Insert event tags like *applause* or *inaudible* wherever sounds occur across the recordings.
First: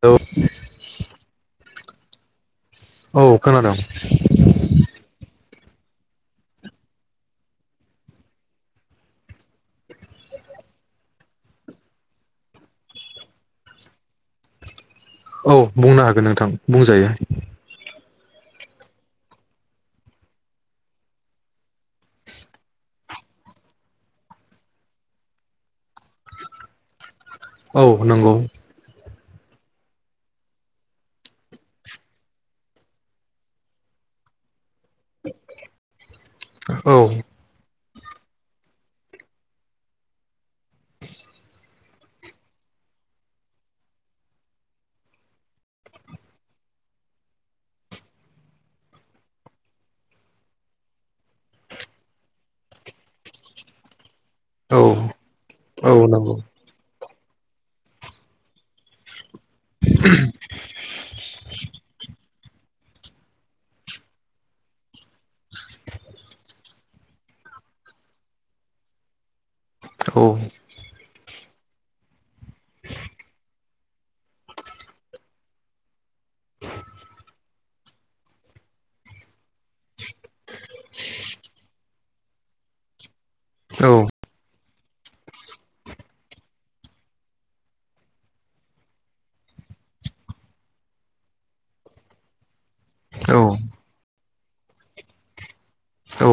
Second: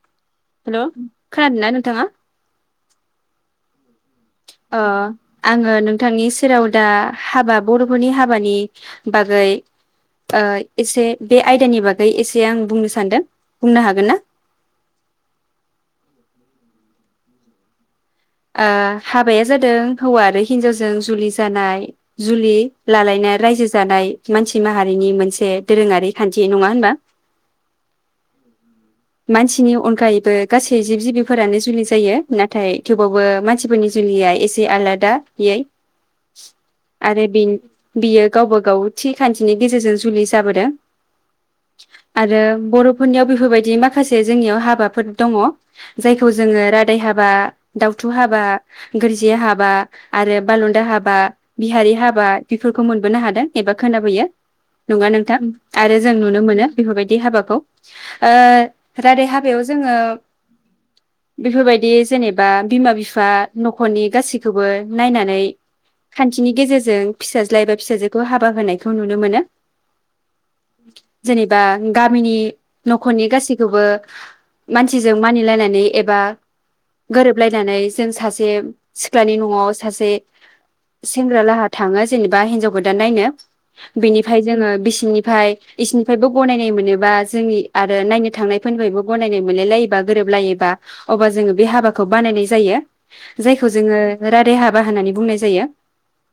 औ हेलौ खोनादोंना नों थाङा औ खोनादों ओ आङो नोंथांनि सेराव दा हाबा बर'फोरनि हाबानि बागै ओ एसे बे आयदानि बागै एसे आं बुंनो सानदों बुंनो हागोन ना? औ बुंनो हागोन नोंथां बुंजायो। ओ हाबाया जादों हौवा आरो हिनजावजों जुलि जानाय जुलि लालायनाय रायजो जानाय मानसि माहारिनि मोनसे दोरोङारि खान्थि नङा होनबा औ नंगौ मानसिनि अनगायैबो गासै जिब जिबिफोरानो जुलि जायो नाथाय थेवबाबो मानसिफोरनि जुलिया एसे आलादायै औ आरो बे बियो गावबा गाव थि खान्थिनि गेजेरजों जुलि जाबोदों आरो बर'फोरनियाव बेफोरबायदि माखासे जोंनियाव हाबाफोर दङ जायखौ जोङो रादाय हाबा दउथु हाबा गोरजिया हाबा आरो बालन्दा हाबा बिहारि हाबा बेफोरखौ मोनबोनो हादों एबा खोनाबोयो औ नङा नोंथां औ आरो जों नंगौ नुनो मोनो बेफोरबाय दि हाबाखौ ओ रादाय हा बायाव जोङो बेफोरबायदि जेनेबा बा बिमा बिफा न'खरनि गासैखौबो नायनानै खान्थिनि गेजेरजों फिसाज्ला एबा फिसाजोखौ हाबा होनायखौ नुनो मोनो। औ बा गामिनि न'खरनि गासैखौबो मानसिजों मानिलायनानै एब बा लायनानै जों सासे सिख्लानि न'आव सासे सेंग्रा लाहा थाङो जेनेबा हिनजाव गोदान नायनो औ बिनिफ्राय जोङो बिसिनिफाय बिसिनिफायबो गनायनाय मोनोबा जोंनि आरो नायनो थांनाय फोरनिबो गनायनाय मोनलायलायोबा गोरोबलायोबा अबा जों बे हाबाखौ खौ बानायनाय जायो औ जायखौ जोङो रादाय हाबा होननानै बुंनाय जायो। औ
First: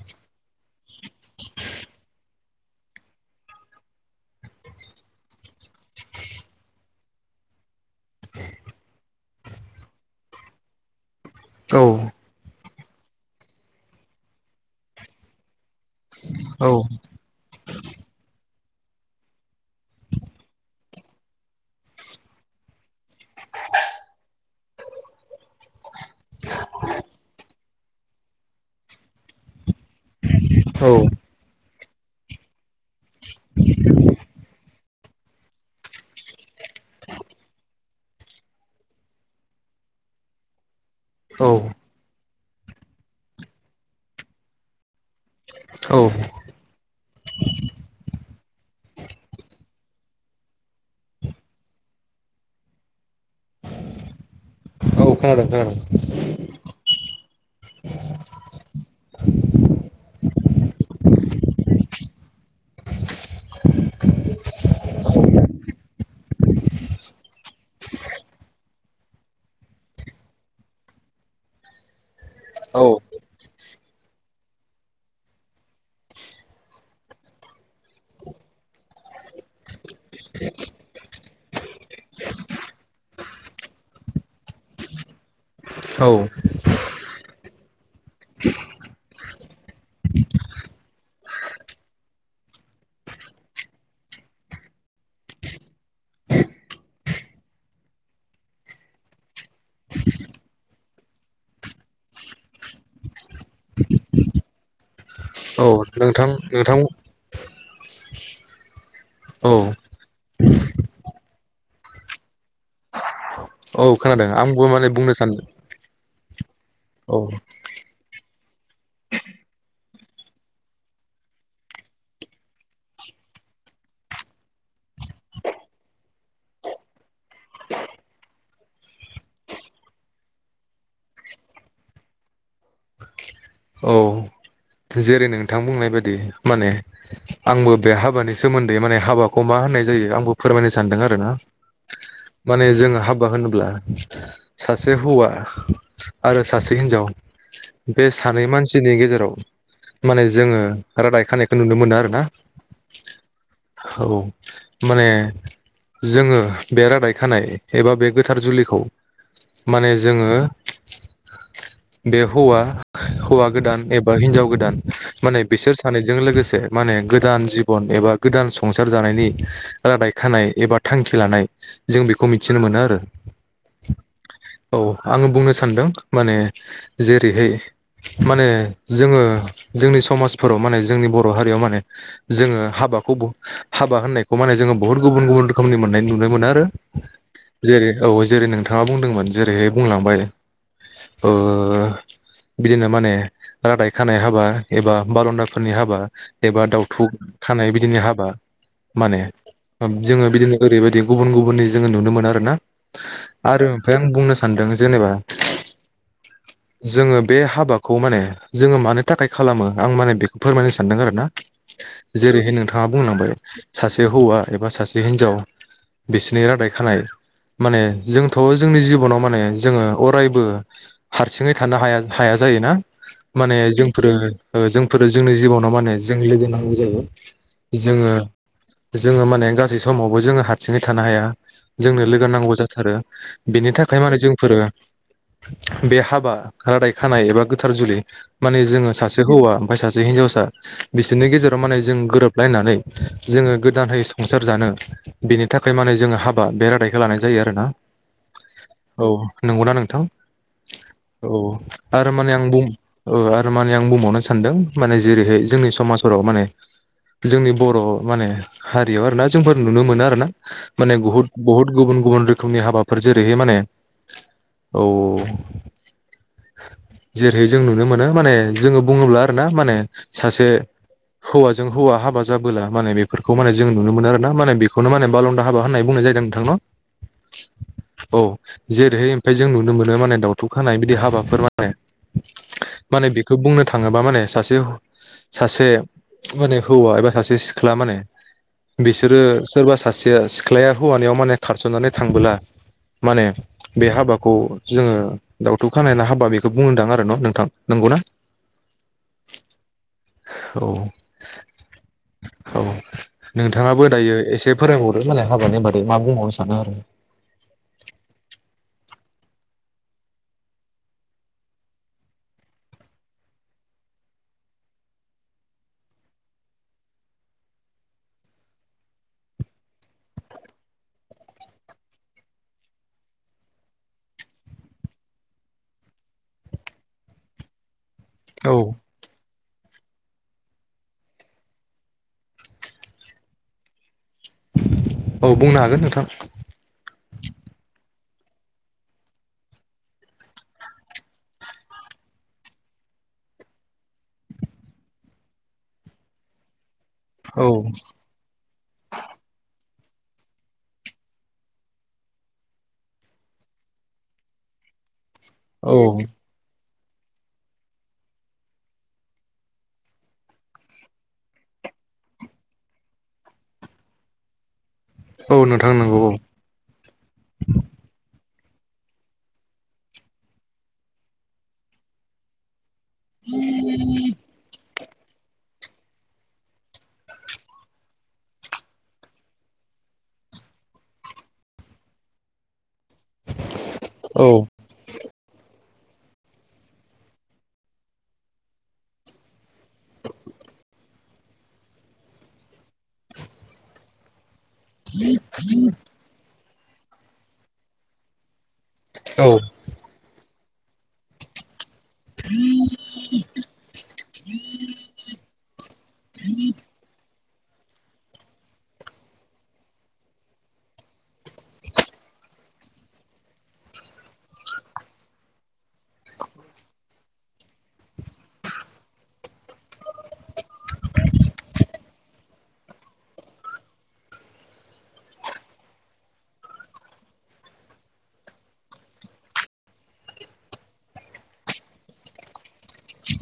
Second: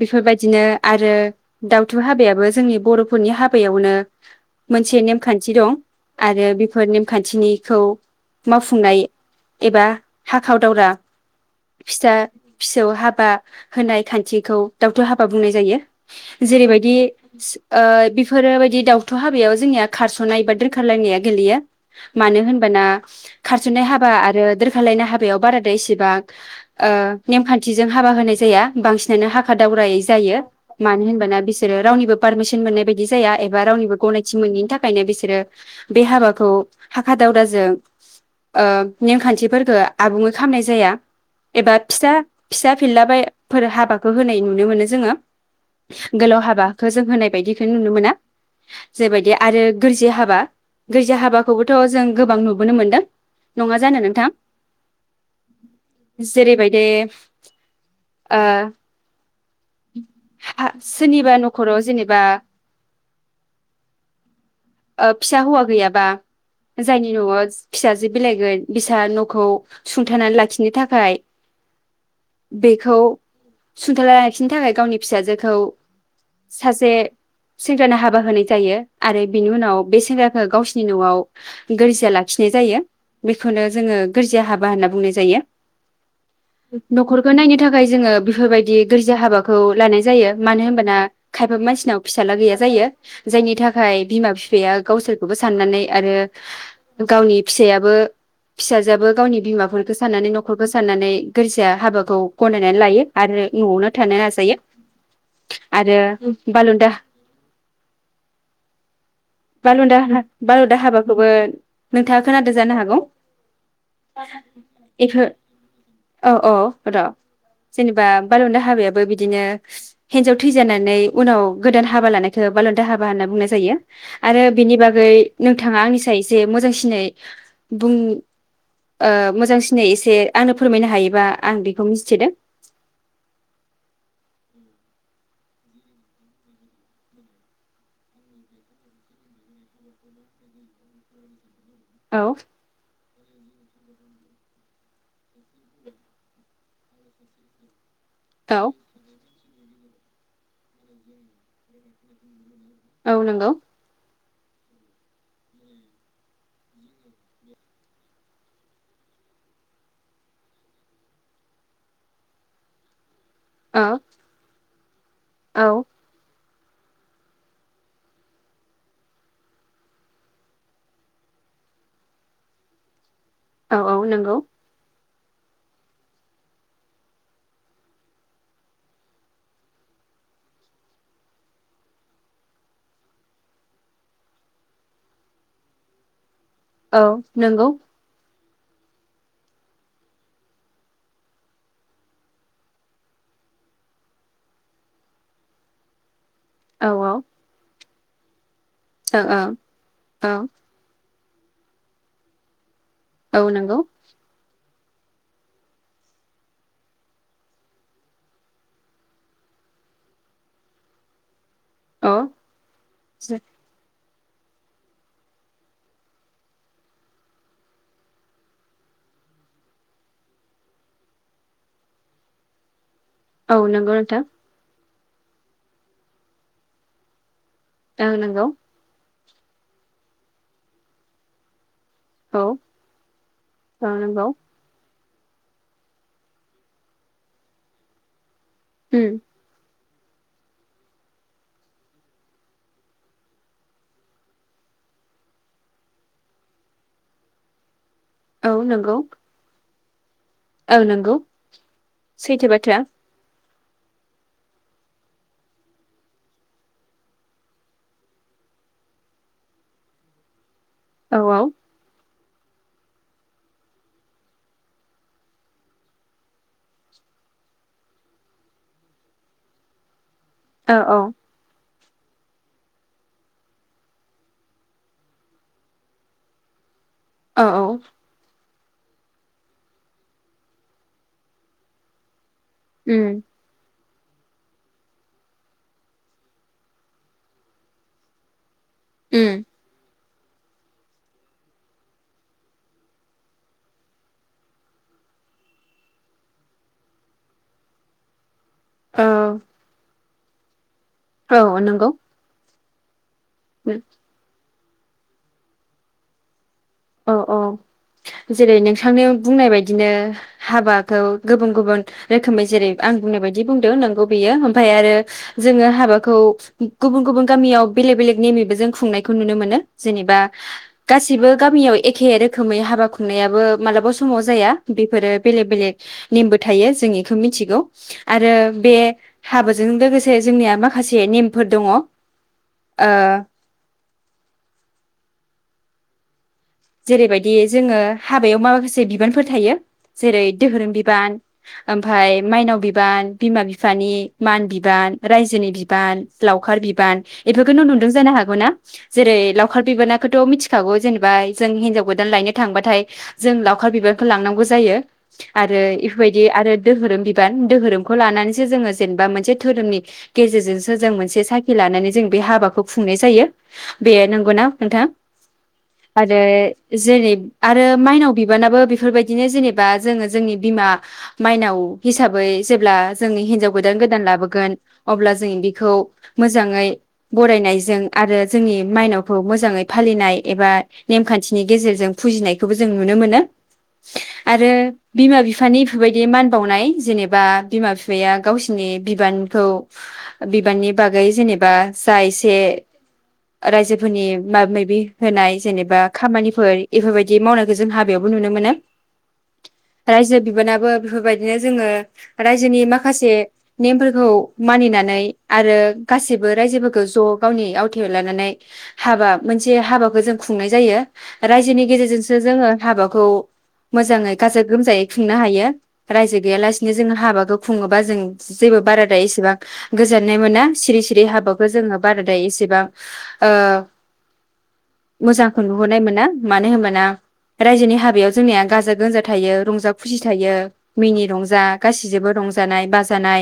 बेफोरबायदिनो आरो दावथु हाबायाबो जोंनि बर'फोरनि हाबायावनो मोनसे नेमखान्थि दं आरो बेफोर नेमखान्थिनिखौ मावफुंनाय एबा हाखाव दावरा औ फिथा फिसौ हाबा होनाय खान्थिखौ दावथु हाबा बुंनाय जायो । खोनादों जेरैबायदि ओ बेफोरबायदि दावथु हाबायाव जोंनिया खारस'नाय एबा दोरखारलायनाया गोलैयो मानो होनबाना खारस'नाय हाबा आ रो दोरखारलायनाय हाबायाव बाराद्राय एसेबां ओ नेमखान्थिजों हाबा होनाय जाया बांसिनानो हाखा दावरायै जायो मानो होनबाना बिसोरो रावनिबो पारमिसन मोननाय बायदि जाया एबा रावनिबो गनायथि मोनैनि थाखायनो बिसोरो बे हाबाखौ हाखा दावराजों ओ नेमखान्थिफोरखौ आबुङै खालामामनाय जाया एबा फिसा फिसा फिनला बेफोर हाबाखौ होनाय नुनो मोनो जोङो ।गोलाव हाबाखौ जों होनाय बायदिखौ नुनो मोना जेबायदि आरो गोर्जिया हाबा गोर्जिया हाबाखौबोथ' जों गोबां नुबोनो मोनदों। नङा जानो नोंथां खोनादों जेरैबायदि ओ हा सोरनिबा न'खराव जेनेबा ओ फिसा हौवा गैयाबा जायनि न'आव फिसाजो बिलाइगोन बिसा न'खौ सुंथानानै लाखिनो थाखाय बेखौ सुंथा लाखिनो थाखाय गावनि फिसाजोखौ सासे सेंग्रानो हाबा होनाय जायो आरो बेनि उनाव बे सेंग्राखौ गावसिनि न'आव गोरजिया लाखिनाय जायो। बेखौनो जोङो गोरजिया हाबा होनना बुंनाय जायो औ न'खरखौ नायनो थाखाय जोङो बेफोरबायदि गोरजि हाबाखौ लानाय जायो मानो होनबोना खायफा मानसिनाव फिसाला गैया जायो जायनि थाखाय बिमा बिफाया गावसोरखौबो साननानै आरो गावनि फिसायाबो फिसाजोआबो गावनि बिमाफोरफोरखौ साननानै न'खरखौ साननानै गोरजिया हाबाखौ गनायनानै लायो आरो न'आवनो थानो नाजायो औ आरो नोंथां नोंथां बालन्दा औ बालन्दा बालन्दा हाबाखौबो नोंथाङा खोनादों जानो हागौ। औ खोनादों आंबो माने बुंनो बेखौ सान औ औ। र' जेनबा बालन्दा हाबायाबो बिदिनो हिनजाव थैजानानै उनाव गोदान हाबा लानायखौ बालन्दा हाबा होनना बुंनाय जायो ।आरो बिनि बागै नोंथाङा आंनिसाय एसे मोजांसिनै बुं ओ मोजांसिन एसे आंनो फोरमायनो हायोबा आं बेखौ मिजिंथिदों। औ जेरै नोंथां बुंनाय बायदि माने आंबो बे हाबानि सोमोन्दै माने हाबाखौ मा होननाय जायो आंबो फोरमायनो सानदों आरो ना। औ माने जोङो हाबा होनोब्ला सासे हौवा आरो सासे हिनजाव बे सानै औ मानसिनि गेजेराव माने जोङो रादाय खानायखौ नुनो मोनो आरो ना। औ नंगौ। औ माने जोङो बे रादाय खानाय एबा बे गोथार जुलिखौ माने जोङो बे हौवा हौवा गोदान औ एबा हिनजाव गो दान माने बिसोर औ सानैजों लोगोसे माने गोदान जिबन एबा गोदान संसार जानायनि रादाय खानाय एबा थांखि लानाय जों बेखौ मिथिनो मोनो आरो। औ औ नंगौ। औ आङो बुंनो सानदों माने जेरैहाय माने जोङो जोंनि समाजफोराव माने जोंनि बर' हारियाव माने जोङो हाबाखौ ब हाबा होननायखौ माने जोङो बुहुत गुबुन गुबुन रोखोमनि मोननाय नुनो मोनो आ रो। औ नंगौ जेरै औ जेरै नों थाङा बुंदोंमोन जेरैहाय बुंलांबाय ओ बिदिनो माने रादाय खानाय हाबा एबा बालन्दाफोरनि हाबा एबा औ दाउथु खानाय बिदिनो हाब बा माने ओ जोङो औ बिदिनो ओरैबायदि गुबुन गुबुननि जोङो नुनो मोनो आरो ना। औ आरो नंगौ ओमफ्राय आं बुंनो सानदों जेनेबा जोङो बे हाबाखौ माने जोङो मानो थाखाय खालामो आं माने बेखौ फोरमायनो सानदों आरो ना। अ जेरैहाय नोंथाङा बुंलांबाय सासे सासे हौवा एबा सासे हिनजाव बिसोरनि रादाय खानाय। माने जोंथ' जोंनि जिब'नाव माने जोङो अरायबो हारसिङै थानो हाया हाया जायोना औ माने जों नंगौ नोंथां *unintelligible* जों फोर जोंनि जिब'नाव माने जों लोगो नांगौ जायो जोङो ओं नोंगौ जोङो माने गासै समावबो जोंङो हारसिङै थानो हाया। जोंनो लोगो औ नांगौ जाथारो बेनि औ थाखाय माने नंगौ जोंफोरो बे हाबा रादाय खानाय एबा गोथार जुलि माने जो उम सासे हौवा आमफाय सासे जे हिनजावसा बिसोरनि गेजेराव माने जों गोरोबलायनानै जोंङो गोदानहै संसार जानो बिनि थाखाय माने जोंङो हाबा बे रादायखौ लानाय जायो आरो ना। औ नंगौ औ नंगौना नों थां औ नंगौ औ आरो माने आं सैथो बुं बाथ्रा माने आं बुंबावनो सानदों माने जेरैहाय जोंनि समाजफोराव माने जोंनि बर माने हारियाव आरोना जोंफोर नुनो मोनो आरो ना। माने औ बुहुत बुहुत गुबुन गुबुन रो खोमनि हाबाफोर जेरैहाय माने औ जेरैहाय जों नुनो मोनो माने जोंङो बुंङोब्ला आरो ना माने सासे औ औ हौवाजों हौवा हाबा जाबोला माने बेफोरखौ माने जों नुनो मोनो आरो ना माने बेखौनो माने बालनदा हाबा होननाय बुंनाय जादों नोंथां न' औ औ जेरैहाय ओमफाय जों नुनो मोनो माने दाउथु खानाय बिदि हाबाफोर माने माने उम बेखौ बुंनो थाङोबा माने सासे सासे माने हौवा एबा सासे सिख्ला माने बिसोरो उम सोरबा सासे सिख्लाया हौवानियाव माने खारसननानै थांबोला माने बे हाबाखौ जोंङो दावथु खानायना हाबा बेखौ बुङोदां आरो न नोंथां नंगौना औ औ औ नंगौ औ नोंथांङाबो दायो एसे *unintelligible* मालाय हाबानि बादै मा बुंबावनो सानो आरो औ औ जेरै नोंथांनि बुंनाय बायदिनो हाबाखौ गुबुन गुबुन रोखोमै जेरै आं बुंनाय बादि बुंदों नंगौ बेयो ओमफ्राय आरो जोंङो हाबाखौ गुबुन गुबुन गामियाव बेलेग बेलेग नेमिबो जों खुंनायखौ नुनो मोनो जेनेबा गासिबो गामियाव एखे रोखोमै हाबा खुंनायाबो मालाबा समाव जाया बेफोरो बेलेग बेलेग नेमबो थायो जों बेखौ मिथिगौ आरो औ बे हाबो बेजों लोगोसे जोंनिया माखासे नेमफोर दंङ औ बुंनो हागोन नोंथां जेरैबायदि जोङो हाबायाव माखासे बिबानफोर थायो जेरै दोहोरोम बिबान ओमफ्राय माइनाव बिबान बिमा बिफानि मान बिबान रायजोनि बिबान लावखार बिब बिबान औ इफोरखौनो नुदों जानो हागौ ना जेरै लावखार बिबाना खौथ मिथिखागौ जेनेबा जों हिनजाव गोदान लायनो थांबाथाय जों लावखार बिबानखौ लांनांगौ जायो आरो औ इफोरबायदि आरो दोहोरोम बिबान दोहोरोमखौ लानानैसो जोङो जेनेबा मोनसे धोरोमनि गेजेरजोंसो जों मोनसे साखि लानानै जों बे हाबाखौ खुंनाय जायो बे नंगौना नोंथां औ नोंथां नंगौ आरो जेरै आरो माइनाव बिबानाबो बेफोरबायदिनो जेनेबा जोङो जोंनि बिमा माइनाव हिसाबै जो ब्ला जोंनि हिनजाव गोदान गोदान लाबोगोन अब्ला जों बेखौ मोजाङै बरायनायजों आरो जोंनि माइनावखौ मोजाङै फालिनाय एबा नेम खानथिनि गेजेरजों फुजिनायखौबो जों नुनो मोनो औ आरो बिमा बिफानि बेफोरबायदि मान बावनाय जेनेबा बिमा बिफाया गावसिनि बिबानखौ बिबाननि बागै जेनेबा जा एसे राइजो *unintelligible* माबा माबि होनाय जेनेबा खामानिफोर इफोरबायदि मावनायखौ जों हाबायावबो नुनो मोनो औ रायजो बिबानाब बो बेफोरबायदिनो जोङो रायजोनि माखासे नेमफोरखौ मानिनानै आरो गासिबो रायजोफोरखौ ज' गावनि आवथायाव लानानै हाबा मोनसे हाबाखौ जों खुंनाय जायो रायजोनि गेजेरजोंसो जोङो हाबाखौ मोजाङै गाजा गोमजायै खुंनो हायो रायजो गैयालासिनो जोङो हाबाखौ खुङोबा जों जेबो बाराद्राय एसेबां गोजोननाय मोना सिरि सिरि हाबाखौ जोङो बाराद्राय एसेबां ओ मोजांखौ नुहरनाय मोना मानो होनबाना रायजोनि हाबायाव जोंनिया गाजा गोमजा थायो रंजा खुसि थायो मिनि रंजा गासैजोंबो रंजानाय बाजानाय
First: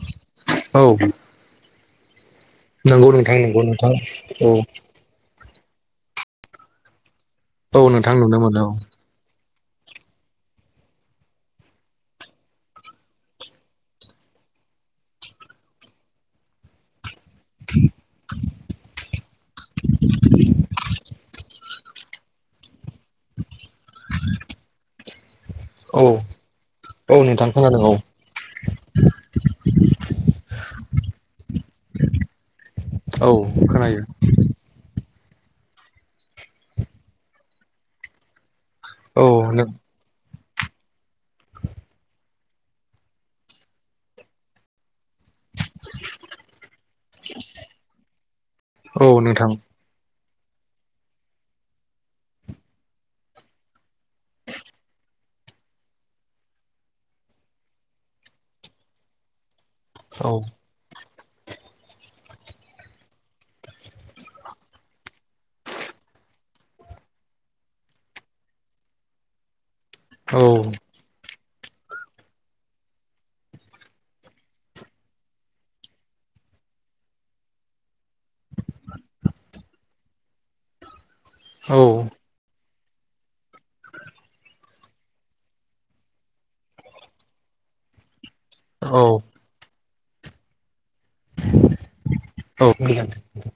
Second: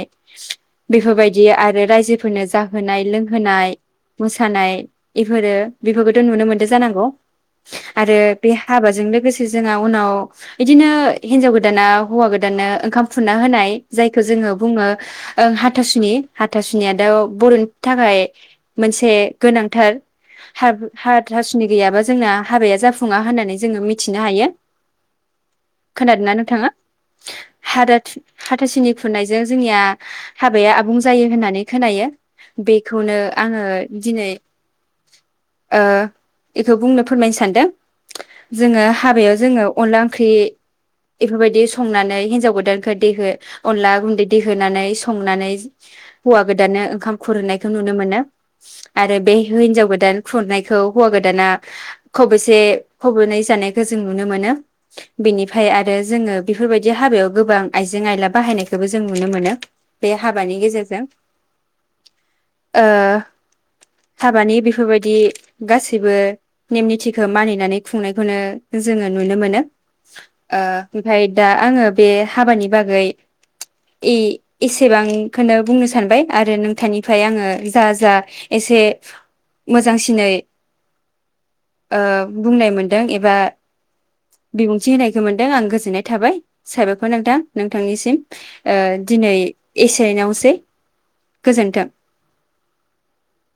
औ बेफोरबायदि आरो रायजोफो फोरनो जाहोनाय नंगौ नोंथां नंगौ लोंहोनाय नोंथां औ मोसानाय एफोरो बेफोरखौथ' नुनो मोन जानांगौ औ आरो नोंथां नुनो बे मोनो हाबाजों लोगोसे जोंहा उनाव इदिनो हिनजाव गोदाना हौवा गोदाननो ओंखाम खुरना होनाय जायखौ जोङो बुङो ओ हाथासुनि हाथासुनिया द' बर'नि थाखाय मोनसे गोनांथार हायब हायब तासुनि गैयाबा जोंना हाबाया जाफुङा होननानै जोङो मिथिनो हायो औ खोनादों ना नोंथाङा औ नोंथां खोनादों औ हादादस हाथासुनि खुननायजों जोंनिया हाबाया आबुं जायो होननानै खोनायो बेखौनो औ आङो खोनायो दिनै ओ बेखौ बुंनो फोरमायनो सानदों जोङो औ हाबायाव जोङो अनला ओंख्रि इफोरबायदि संनानै हिनजाव गोदानखौ देहो अनला गुन्दै देहोनै संनानै हौवा गोदाननो ओंखाम खुरहोनायखौ नुनो मोनो। औ आरो बे नोंथां हिनजाव गोदान खुरनायखौ हौवा गोदाना खबेसे खब'नै जानायखौ जों नुनो मोनो। बेनिफ्राय आरो जोङो बेफोरबायदि हाबायाव गोबां आइजें आयला बाहायनायखौबो जों नुनो मोनो। बे औ हाबानि गेजेरजों ओ हाबानि बेफोरबायदि गासैबो नेम निथिखौ मानिनानै खुंनायखौनो जोङो नुनो मोनो। औ ओ ओमफाय दा आङो बे हाबानि बागै ए-एसेबांखौनो बुंनो सानबाय आरो नोंथांनिफ्राय आङो जा जा एसे मोजांसिनै औ ओ बुंनायमोनद दों एबा बिबुंथि होनायखौ मोनदों आं गोजोननाय थाबाय साबायखर नोंथां नोंथांनिसिम। ओ औ दिनै एसे एनावसै औ गोजोन्थों।